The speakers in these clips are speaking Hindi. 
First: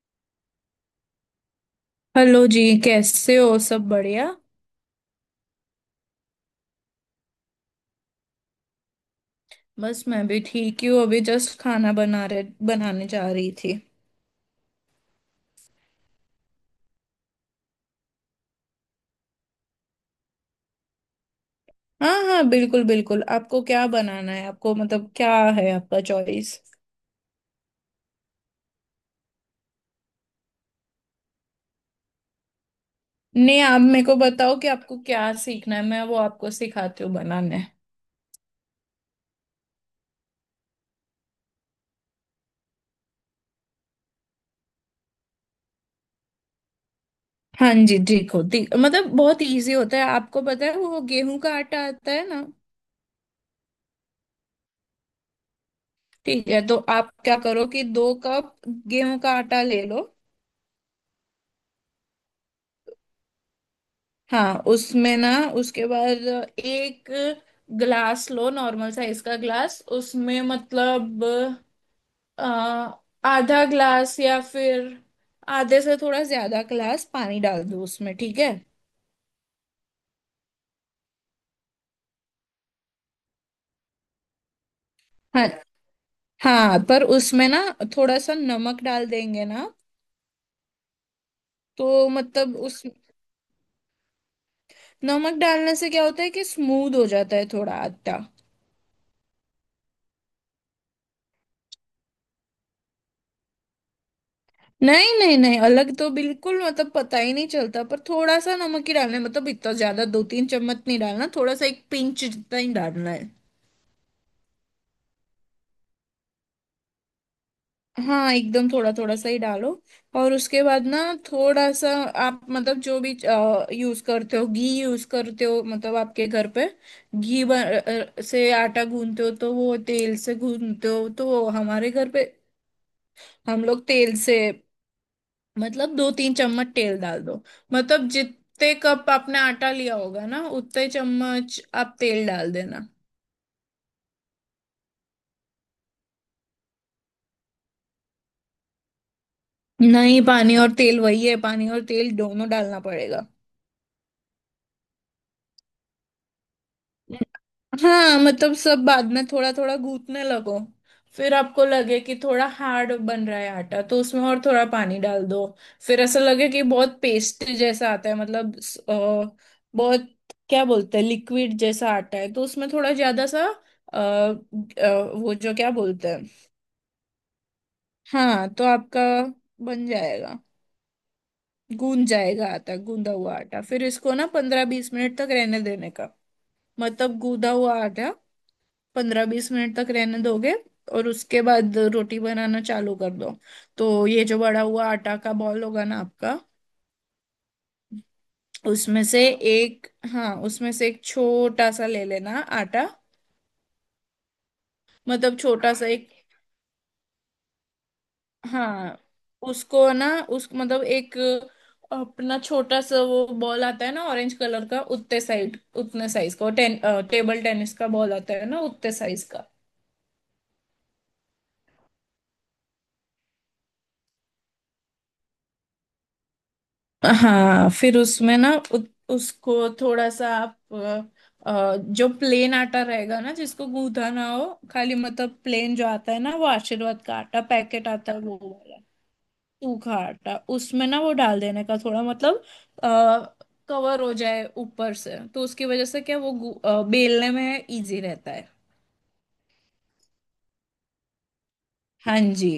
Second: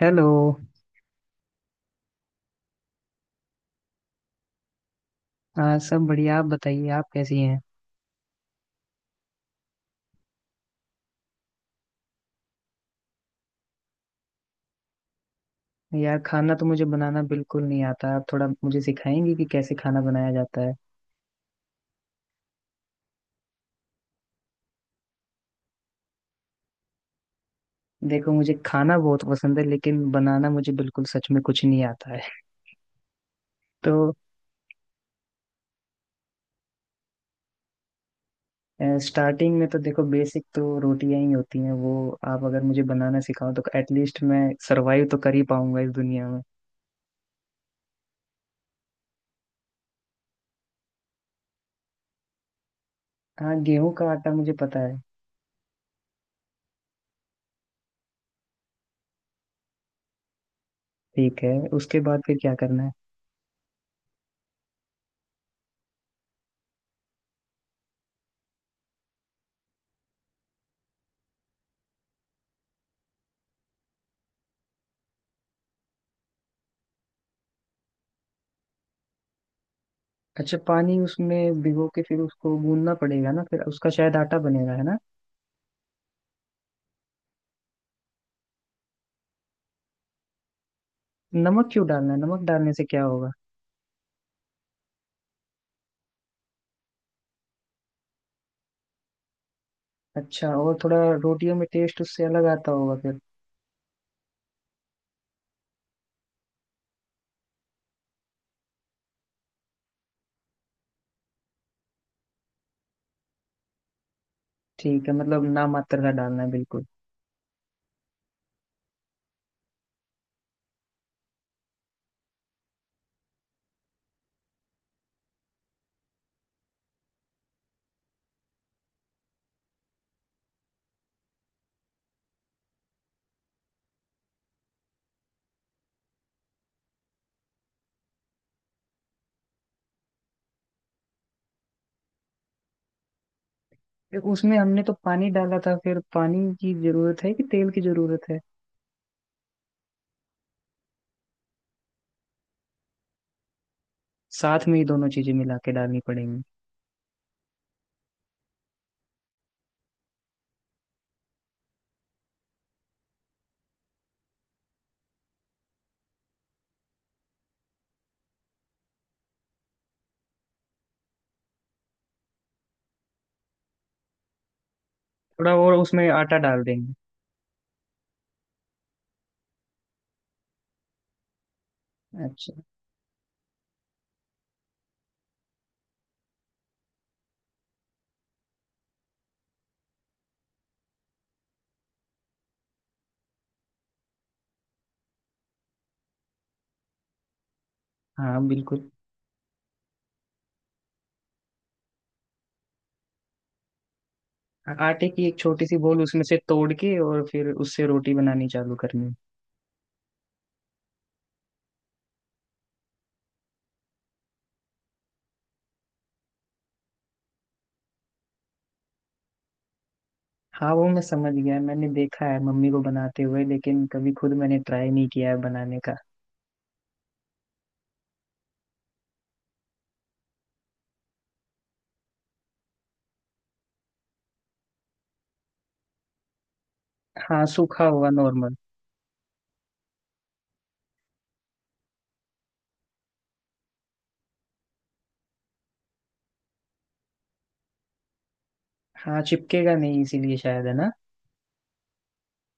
हेलो। हेलो जी। कैसे हो? सब बढ़िया। हाँ सब बढ़िया। आप बताइए, आप कैसी हैं? बस मैं भी ठीक ही हूँ, अभी जस्ट खाना बनाने जा रही थी। यार खाना तो मुझे बनाना बिल्कुल नहीं आता। आप थोड़ा मुझे सिखाएंगे कि कैसे खाना बनाया जाता है? हाँ हाँ, बिल्कुल बिल्कुल। आपको क्या बनाना है? आपको मतलब क्या है, आपका चॉइस। देखो, मुझे खाना बहुत पसंद है, लेकिन बनाना मुझे बिल्कुल, सच में कुछ नहीं आता है। नहीं, आप मेरे तो को बताओ कि आपको क्या सीखना है, मैं वो आपको सिखाती हूँ बनाने। स्टार्टिंग में तो देखो, बेसिक तो रोटियां ही होती हैं वो। आप अगर मुझे बनाना सिखाओ तो एटलीस्ट मैं सरवाइव तो कर ही पाऊंगा इस दुनिया में। हाँ जी ठीक हो, ठीक। मतलब बहुत इजी होता है। आपको पता है वो गेहूं का आटा आता है ना? हाँ गेहूं का आटा मुझे पता है। ठीक है, तो आप क्या करो कि 2 कप गेहूं का आटा ले लो। ठीक है, उसके बाद फिर क्या करना है? हाँ, उसमें ना, उसके बाद एक ग्लास लो, नॉर्मल साइज का ग्लास, उसमें मतलब अ, आधा ग्लास या फिर आधे से थोड़ा ज्यादा ग्लास पानी डाल दो उसमें, ठीक है। अच्छा, पानी उसमें भिगो के फिर उसको गूंदना पड़ेगा ना, फिर उसका शायद आटा बनेगा, है ना? हाँ हाँ, पर उसमें ना थोड़ा सा नमक डाल देंगे ना। नमक क्यों तो डालना है? नमक मतलब डालने उस से क्या होगा? नमक डालने से क्या होता है कि स्मूथ हो जाता है थोड़ा आटा। अच्छा, और थोड़ा रोटियों में टेस्ट उससे अलग आता होगा फिर। नहीं नहीं नहीं, अलग तो बिल्कुल मतलब पता ही नहीं चलता, पर थोड़ा सा नमक ही डालना है, मतलब इतना ज्यादा दो तीन चम्मच नहीं डालना, थोड़ा सा, एक पिंच जितना ही डालना है। ठीक है, मतलब ना मात्र का डालना है बिल्कुल। हाँ, एकदम थोड़ा थोड़ा सा ही डालो। और उसके बाद ना, थोड़ा सा आप मतलब जो भी यूज करते हो, घी यूज करते हो मतलब आपके घर पे घी से आटा गूंथते हो तो वो, तेल से गूंथते हो तो वो। हमारे घर पे हम लोग तेल से, मतलब दो तीन चम्मच तेल डाल दो। मतलब जितने कप आपने आटा लिया होगा ना उतने चम्मच आप तेल डाल देना। फिर उसमें हमने तो पानी डाला था, फिर पानी की जरूरत है कि तेल की जरूरत है? नहीं, पानी और तेल वही है, पानी और तेल दोनों डालना पड़ेगा। साथ में ही दोनों चीजें मिला के डालनी पड़ेंगी? हाँ मतलब सब बाद में थोड़ा थोड़ा गूंथने लगो। फिर आपको लगे कि थोड़ा हार्ड बन रहा है आटा, तो उसमें और थोड़ा पानी डाल दो। फिर ऐसा लगे कि बहुत पेस्ट जैसा आता है मतलब बहुत, क्या बोलते हैं, लिक्विड जैसा आटा है, तो उसमें थोड़ा ज्यादा सा वो, थोड़ा जो क्या और उसमें बोलते हैं। आटा डाल देंगे। हाँ तो आपका बन जाएगा, गूंद जाएगा अच्छा। आटा। गूंदा हुआ आटा फिर इसको ना 15-20 मिनट तक रहने देने का। मतलब गूंदा हुआ आटा 15-20 मिनट तक रहने दोगे, और उसके बाद रोटी बनाना चालू कर दो। तो ये जो बड़ा हुआ आटा का बॉल होगा ना आपका, हाँ बिल्कुल। उसमें से एक, हाँ उसमें से एक छोटा सा ले लेना आटा। आटे की मतलब एक छोटी छोटा सी सा बोल एक, उसमें से तोड़ के और फिर उससे रोटी बनानी चालू हाँ करनी? उसको ना, उस मतलब एक अपना छोटा सा वो बॉल आता है ना, ऑरेंज कलर का, उतने साइड उतने साइज का, टेन टेबल टेनिस का बॉल आता है ना उतने साइज। हाँ वो मैं समझ गया। मैंने देखा है मम्मी को बनाते हुए, लेकिन कभी खुद मैंने ट्राई नहीं किया है बनाने का। हाँ, फिर उसमें ना उसको थोड़ा सा आप जो प्लेन आटा रहेगा ना, जिसको गूंदा ना हो, खाली मतलब प्लेन जो आता है ना, वो आशीर्वाद का आटा हाँ सूखा पैकेट होगा आता है वो नॉर्मल। वाला, सूखा आटा उसमें ना वो डाल देने का थोड़ा, मतलब कवर हो जाए ऊपर से, तो उसकी वजह से क्या, वो बेलने में इजी रहता है। हाँ चिपकेगा नहीं इसीलिए, शायद, है ना? हाँ जी।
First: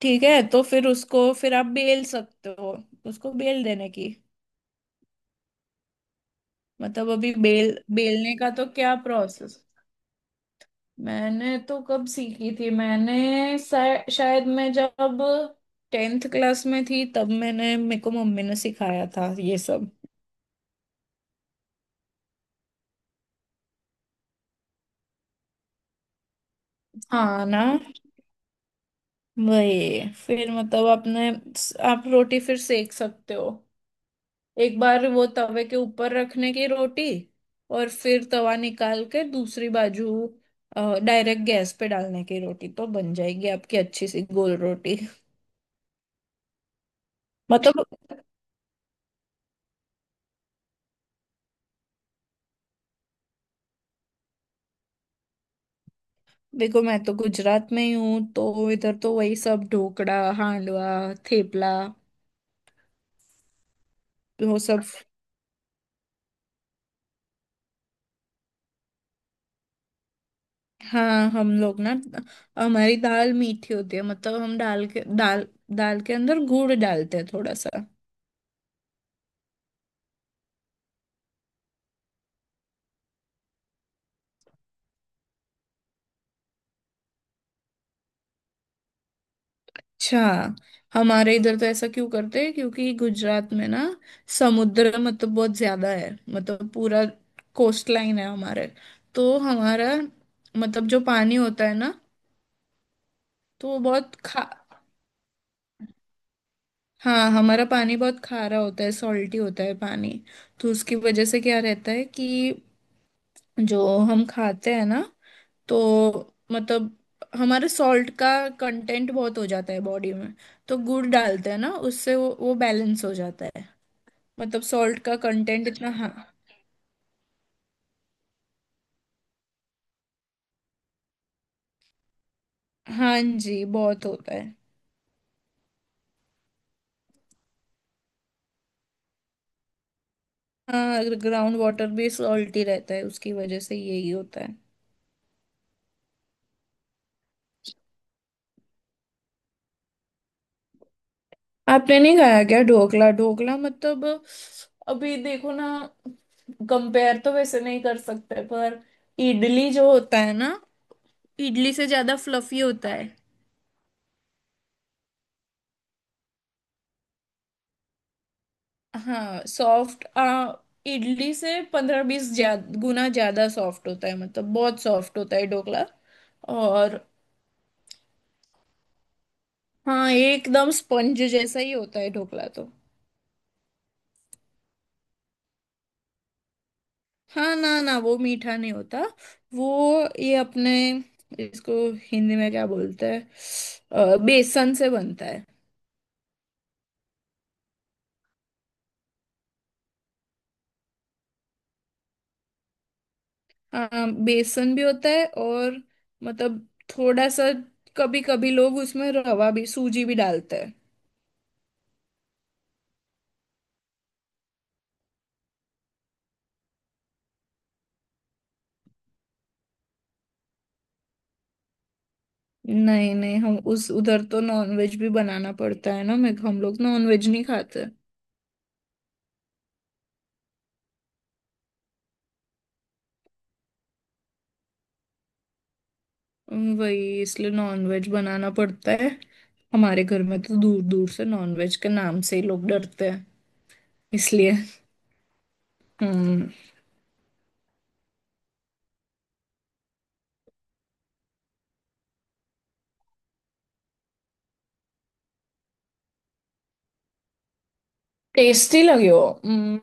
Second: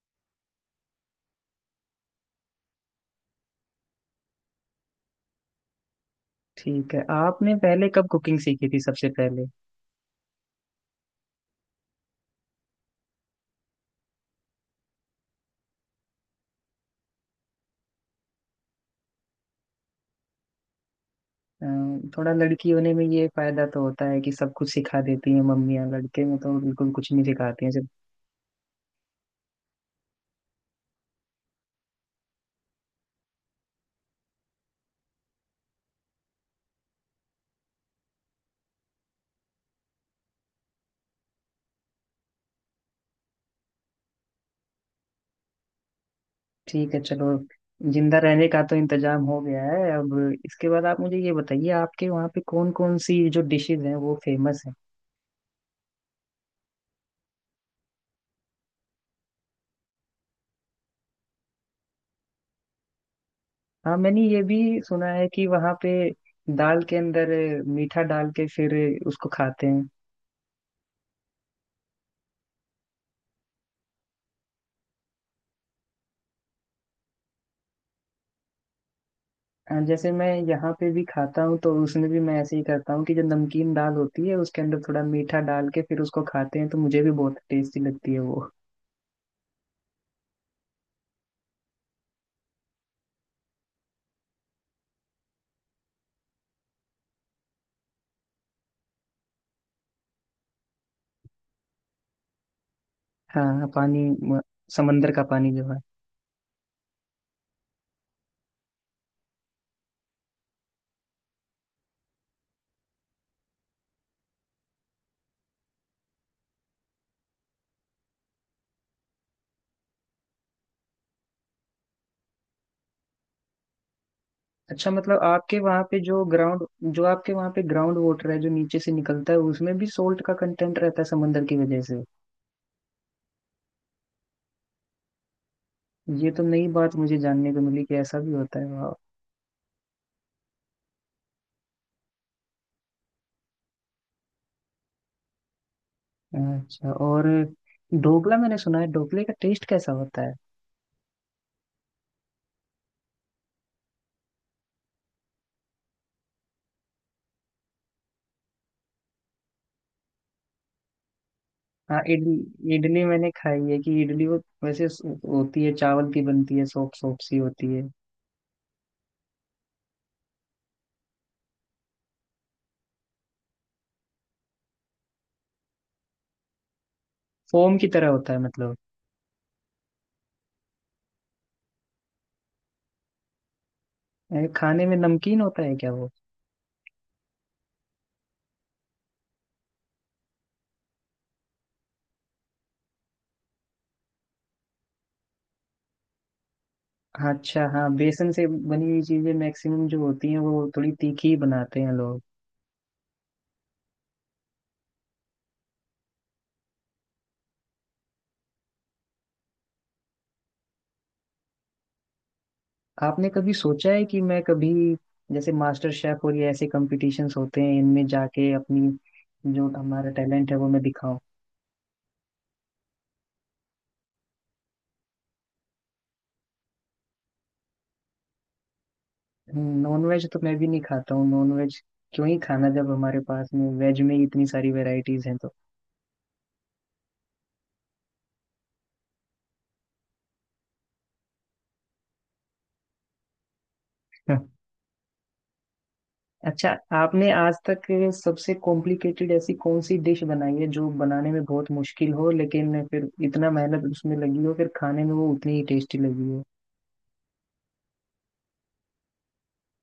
ठीक है, तो फिर उसको फिर आप बेल सकते हो, उसको बेल देने की। ठीक है। मतलब अभी आपने बेल पहले कब बेलने कुकिंग का तो सीखी थी क्या सबसे पहले? प्रोसेस। मैंने तो कब सीखी थी, मैंने शायद मैं जब 10th क्लास में थी तब मैंने, मेरे को मम्मी ने सिखाया था ये सब। थोड़ा लड़की होने में ये फायदा तो होता है कि सब कुछ सिखा देती हैं मम्मियाँ। लड़के में तो बिल्कुल कुछ नहीं हाँ सिखाती हैं ना। जब। वही फिर मतलब आपने आप रोटी फिर सेक सकते हो। एक बार वो तवे के ऊपर रखने की रोटी, और फिर तवा निकाल के दूसरी बाजू डायरेक्ट गैस पे डालने की रोटी, तो बन जाएगी आपकी अच्छी सी गोल रोटी। ठीक है, चलो। मतलब जिंदा रहने का तो इंतजाम हो गया है अब। इसके बाद आप मुझे ये बताइए, आपके वहाँ पे कौन कौन सी जो डिशेज हैं वो फेमस हैं? देखो, मैं तो गुजरात में ही हूँ, तो इधर तो वही सब ढोकड़ा, हांडवा, थेपला, हाँ, मैंने ये वो भी सब। सुना है कि वहाँ पे दाल के अंदर मीठा डाल के फिर उसको खाते हैं। हाँ, हम लोग ना, हमारी दाल मीठी होती है, मतलब हम डाल के दाल, दाल के अंदर गुड़ डालते हैं थोड़ा सा। जैसे मैं यहाँ पे भी खाता हूँ, तो उसमें भी मैं ऐसे ही करता हूँ कि जो नमकीन दाल होती है उसके अंदर थोड़ा मीठा डाल के फिर उसको खाते हैं, तो मुझे भी बहुत टेस्टी लगती है वो। अच्छा। हमारे इधर तो ऐसा क्यों करते हैं क्योंकि गुजरात में ना, समुद्र मतलब बहुत ज्यादा है, मतलब पूरा कोस्ट लाइन है हमारे। तो हमारा मतलब जो पानी होता है ना, हाँ तो वो पानी बहुत खा, समंदर का पानी जो है। हाँ हमारा पानी बहुत खारा होता है, सॉल्टी होता है पानी। तो उसकी वजह से क्या रहता है कि जो हम खाते हैं ना, तो मतलब हमारे सॉल्ट का कंटेंट बहुत हो जाता है बॉडी में। तो गुड़ डालते हैं ना, उससे वो बैलेंस हो जाता है, मतलब अच्छा, सॉल्ट का मतलब आपके कंटेंट वहाँ इतना। पे हाँ, जो ग्राउंड, जो आपके वहाँ पे ग्राउंड वाटर है जो नीचे से निकलता है उसमें भी सोल्ट का कंटेंट रहता है समंदर की वजह से? हाँ जी बहुत होता है। ये तो नई बात मुझे जानने को मिली कि ऐसा भी होता है, वाह। हाँ, ग्राउंड वाटर भी सॉल्टी रहता है, उसकी वजह से यही होता है। अच्छा, और ढोकला, मैंने सुना है, ढोकले का टेस्ट कैसा होता है? आपने नहीं खाया क्या ढोकला? ढोकला मतलब, अभी देखो ना, कंपेयर तो वैसे नहीं कर सकते पर इडली जो होता है ना, इडली से हाँ ज्यादा फ्लफी इडली, होता इडली है। मैंने खाई है। कि इडली वो वैसे होती है चावल की, बनती है, सोप सोप सी होती है। हाँ सॉफ्ट, आ इडली से 15-20 गुना ज्यादा सॉफ्ट होता है, मतलब बहुत सॉफ्ट होता है ढोकला। और फोम की तरह होता है मतलब? हाँ, एकदम स्पंज जैसा ही होता है ढोकला तो। अरे, खाने में नमकीन होता है क्या वो? हाँ ना ना, वो मीठा नहीं होता। वो, ये अपने इसको हिंदी में क्या बोलते हैं, बेसन से बनता है। हाँ, अच्छा, हाँ बेसन से बनी हुई चीजें मैक्सिमम जो होती हैं वो थोड़ी तीखी ही बनाते हैं लोग। हाँ, बेसन भी होता है और मतलब थोड़ा सा कभी कभी लोग उसमें रवा भी, सूजी भी डालते हैं। आपने कभी सोचा है कि मैं कभी, जैसे मास्टर शेफ और ये ऐसे कंपटीशंस होते हैं, इनमें जाके अपनी जो हमारा टैलेंट है वो मैं दिखाऊं? नहीं नहीं, हम उस उधर तो नॉनवेज भी बनाना पड़ता है ना, मैं हम लोग नॉनवेज नहीं खाते। नॉन वेज तो मैं भी नहीं खाता हूँ। नॉन वेज क्यों ही खाना जब हमारे पास में वेज में ही इतनी सारी वेराइटीज हैं तो? वही इसलिए नॉनवेज बनाना पड़ता है। हमारे घर में तो दूर दूर से नॉनवेज के नाम से ही लोग डरते हैं, हम्म। इसलिए। हम्म। अच्छा, आपने आज तक सबसे कॉम्प्लिकेटेड ऐसी कौन सी डिश बनाई है जो बनाने में बहुत मुश्किल हो, लेकिन फिर इतना मेहनत उसमें लगी हो, फिर खाने में वो उतनी ही टेस्टी लगी हो? टेस्टी लगे हो।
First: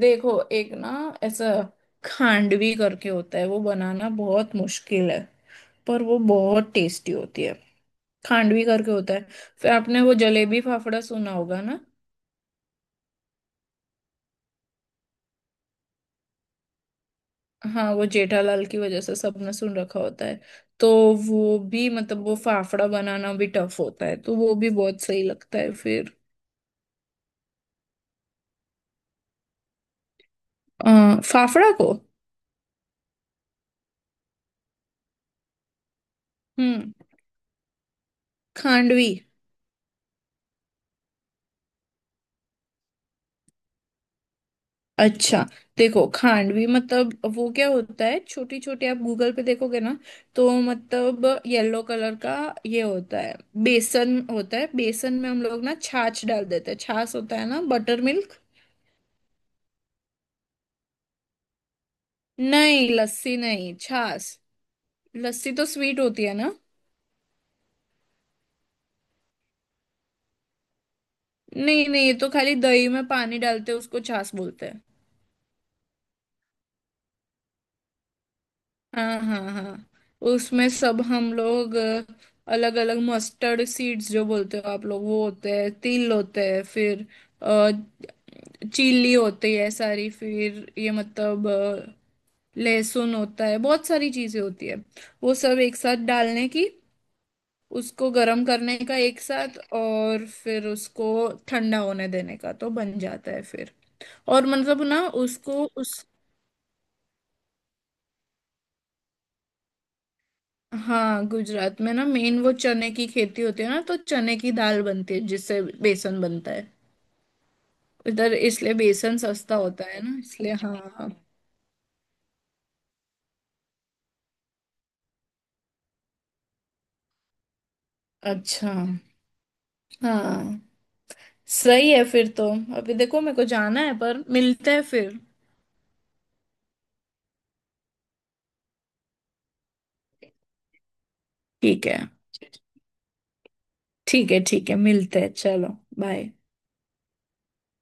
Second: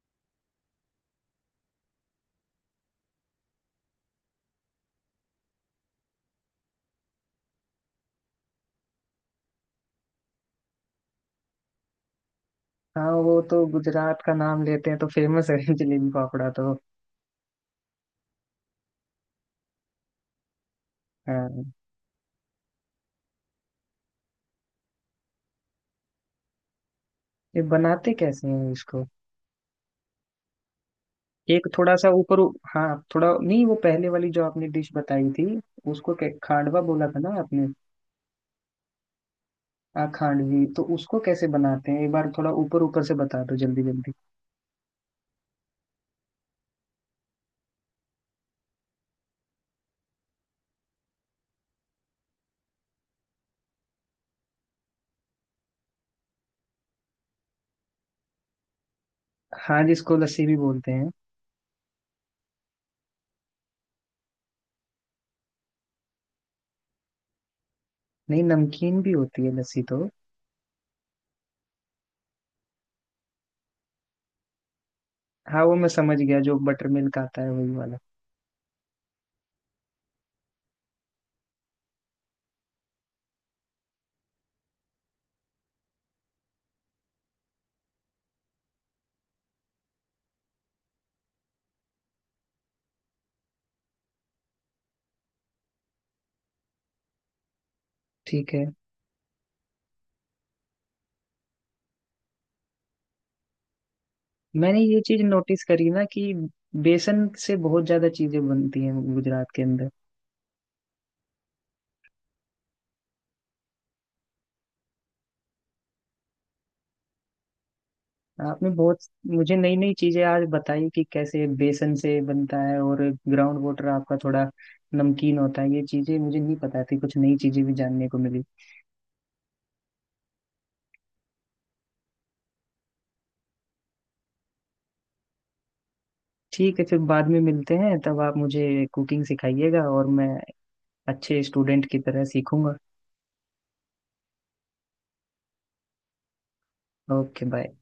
देखो एक ना, ऐसा खांडवी करके होता है, वो बनाना बहुत मुश्किल है, पर वो बहुत टेस्टी होती है। खांडवी करके होता है। फिर आपने वो जलेबी फाफड़ा सुना होगा ना। हाँ वो तो गुजरात का नाम लेते हैं तो फेमस है। जलेबी फाफड़ा तो हाँ, वो जेठालाल की वजह से सबने सुन रखा होता है तो। वो हाँ। भी मतलब वो फाफड़ा बनाना भी टफ होता है, तो वो भी बहुत सही लगता है फिर। ये बनाते कैसे हैं इसको? एक फाफड़ा को। थोड़ा सा ऊपर, हाँ, थोड़ा नहीं, वो पहले वाली जो आपने डिश बताई थी उसको खांडवा हम्म। बोला था ना आपने? खांडवी। हाँ खांडवी, तो उसको कैसे बनाते हैं? एक बार थोड़ा ऊपर ऊपर से बता दो जल्दी जल्दी। अच्छा, देखो खांडवी मतलब वो क्या होता है, छोटी छोटी, आप गूगल पे देखोगे ना, तो मतलब येलो कलर का ये होता है। बेसन होता है, बेसन में हम लोग ना छाछ डाल देते हैं। छाछ होता है ना, बटर मिल्क। हाँ, जिसको लस्सी भी बोलते हैं? नहीं, लस्सी नहीं, छाछ। लस्सी तो स्वीट होती है ना। नहीं, नमकीन भी होती है लस्सी तो। नहीं नहीं, ये तो खाली दही में पानी डालते हैं, उसको छाछ बोलते हैं। हाँ वो मैं समझ गया, जो बटर मिल्क आता है वही वाला। हाँ हाँ हाँ, उसमें सब हम लोग अलग अलग मस्टर्ड सीड्स जो बोलते हो आप लोग वो होते हैं, तिल होते हैं, फिर चिल्ली होती है सारी, फिर ये मतलब लहसुन होता है, बहुत सारी चीजें होती है। वो सब एक साथ डालने की, उसको गर्म ठीक है। करने का एक साथ, और फिर उसको ठंडा होने देने का तो बन जाता है फिर। और मैंने मतलब ये ना चीज नोटिस उसको। करी ना कि बेसन से बहुत ज्यादा चीजें बनती हैं गुजरात के अंदर। हाँ, गुजरात में ना मेन वो चने की खेती होती है ना, तो चने की दाल बनती है जिससे बेसन बनता है। इधर आपने इसलिए बहुत बेसन सस्ता मुझे नई होता नई है ना चीजें आज इसलिए, बताई कि हाँ। कैसे बेसन से बनता है, और ग्राउंड वाटर आपका थोड़ा नमकीन होता है। ये चीजें मुझे नहीं पता थी, कुछ नई चीजें भी जानने को मिली। अच्छा। हाँ सही है फिर तो। अभी देखो मेरे को जाना है, पर मिलते हैं फिर। ठीक है, फिर बाद में मिलते हैं। तब आप मुझे कुकिंग सिखाइएगा और मैं अच्छे स्टूडेंट ठीक की है तरह सीखूंगा। ठीक है ठीक है, मिलते हैं चलो। बाय। Okay, bye.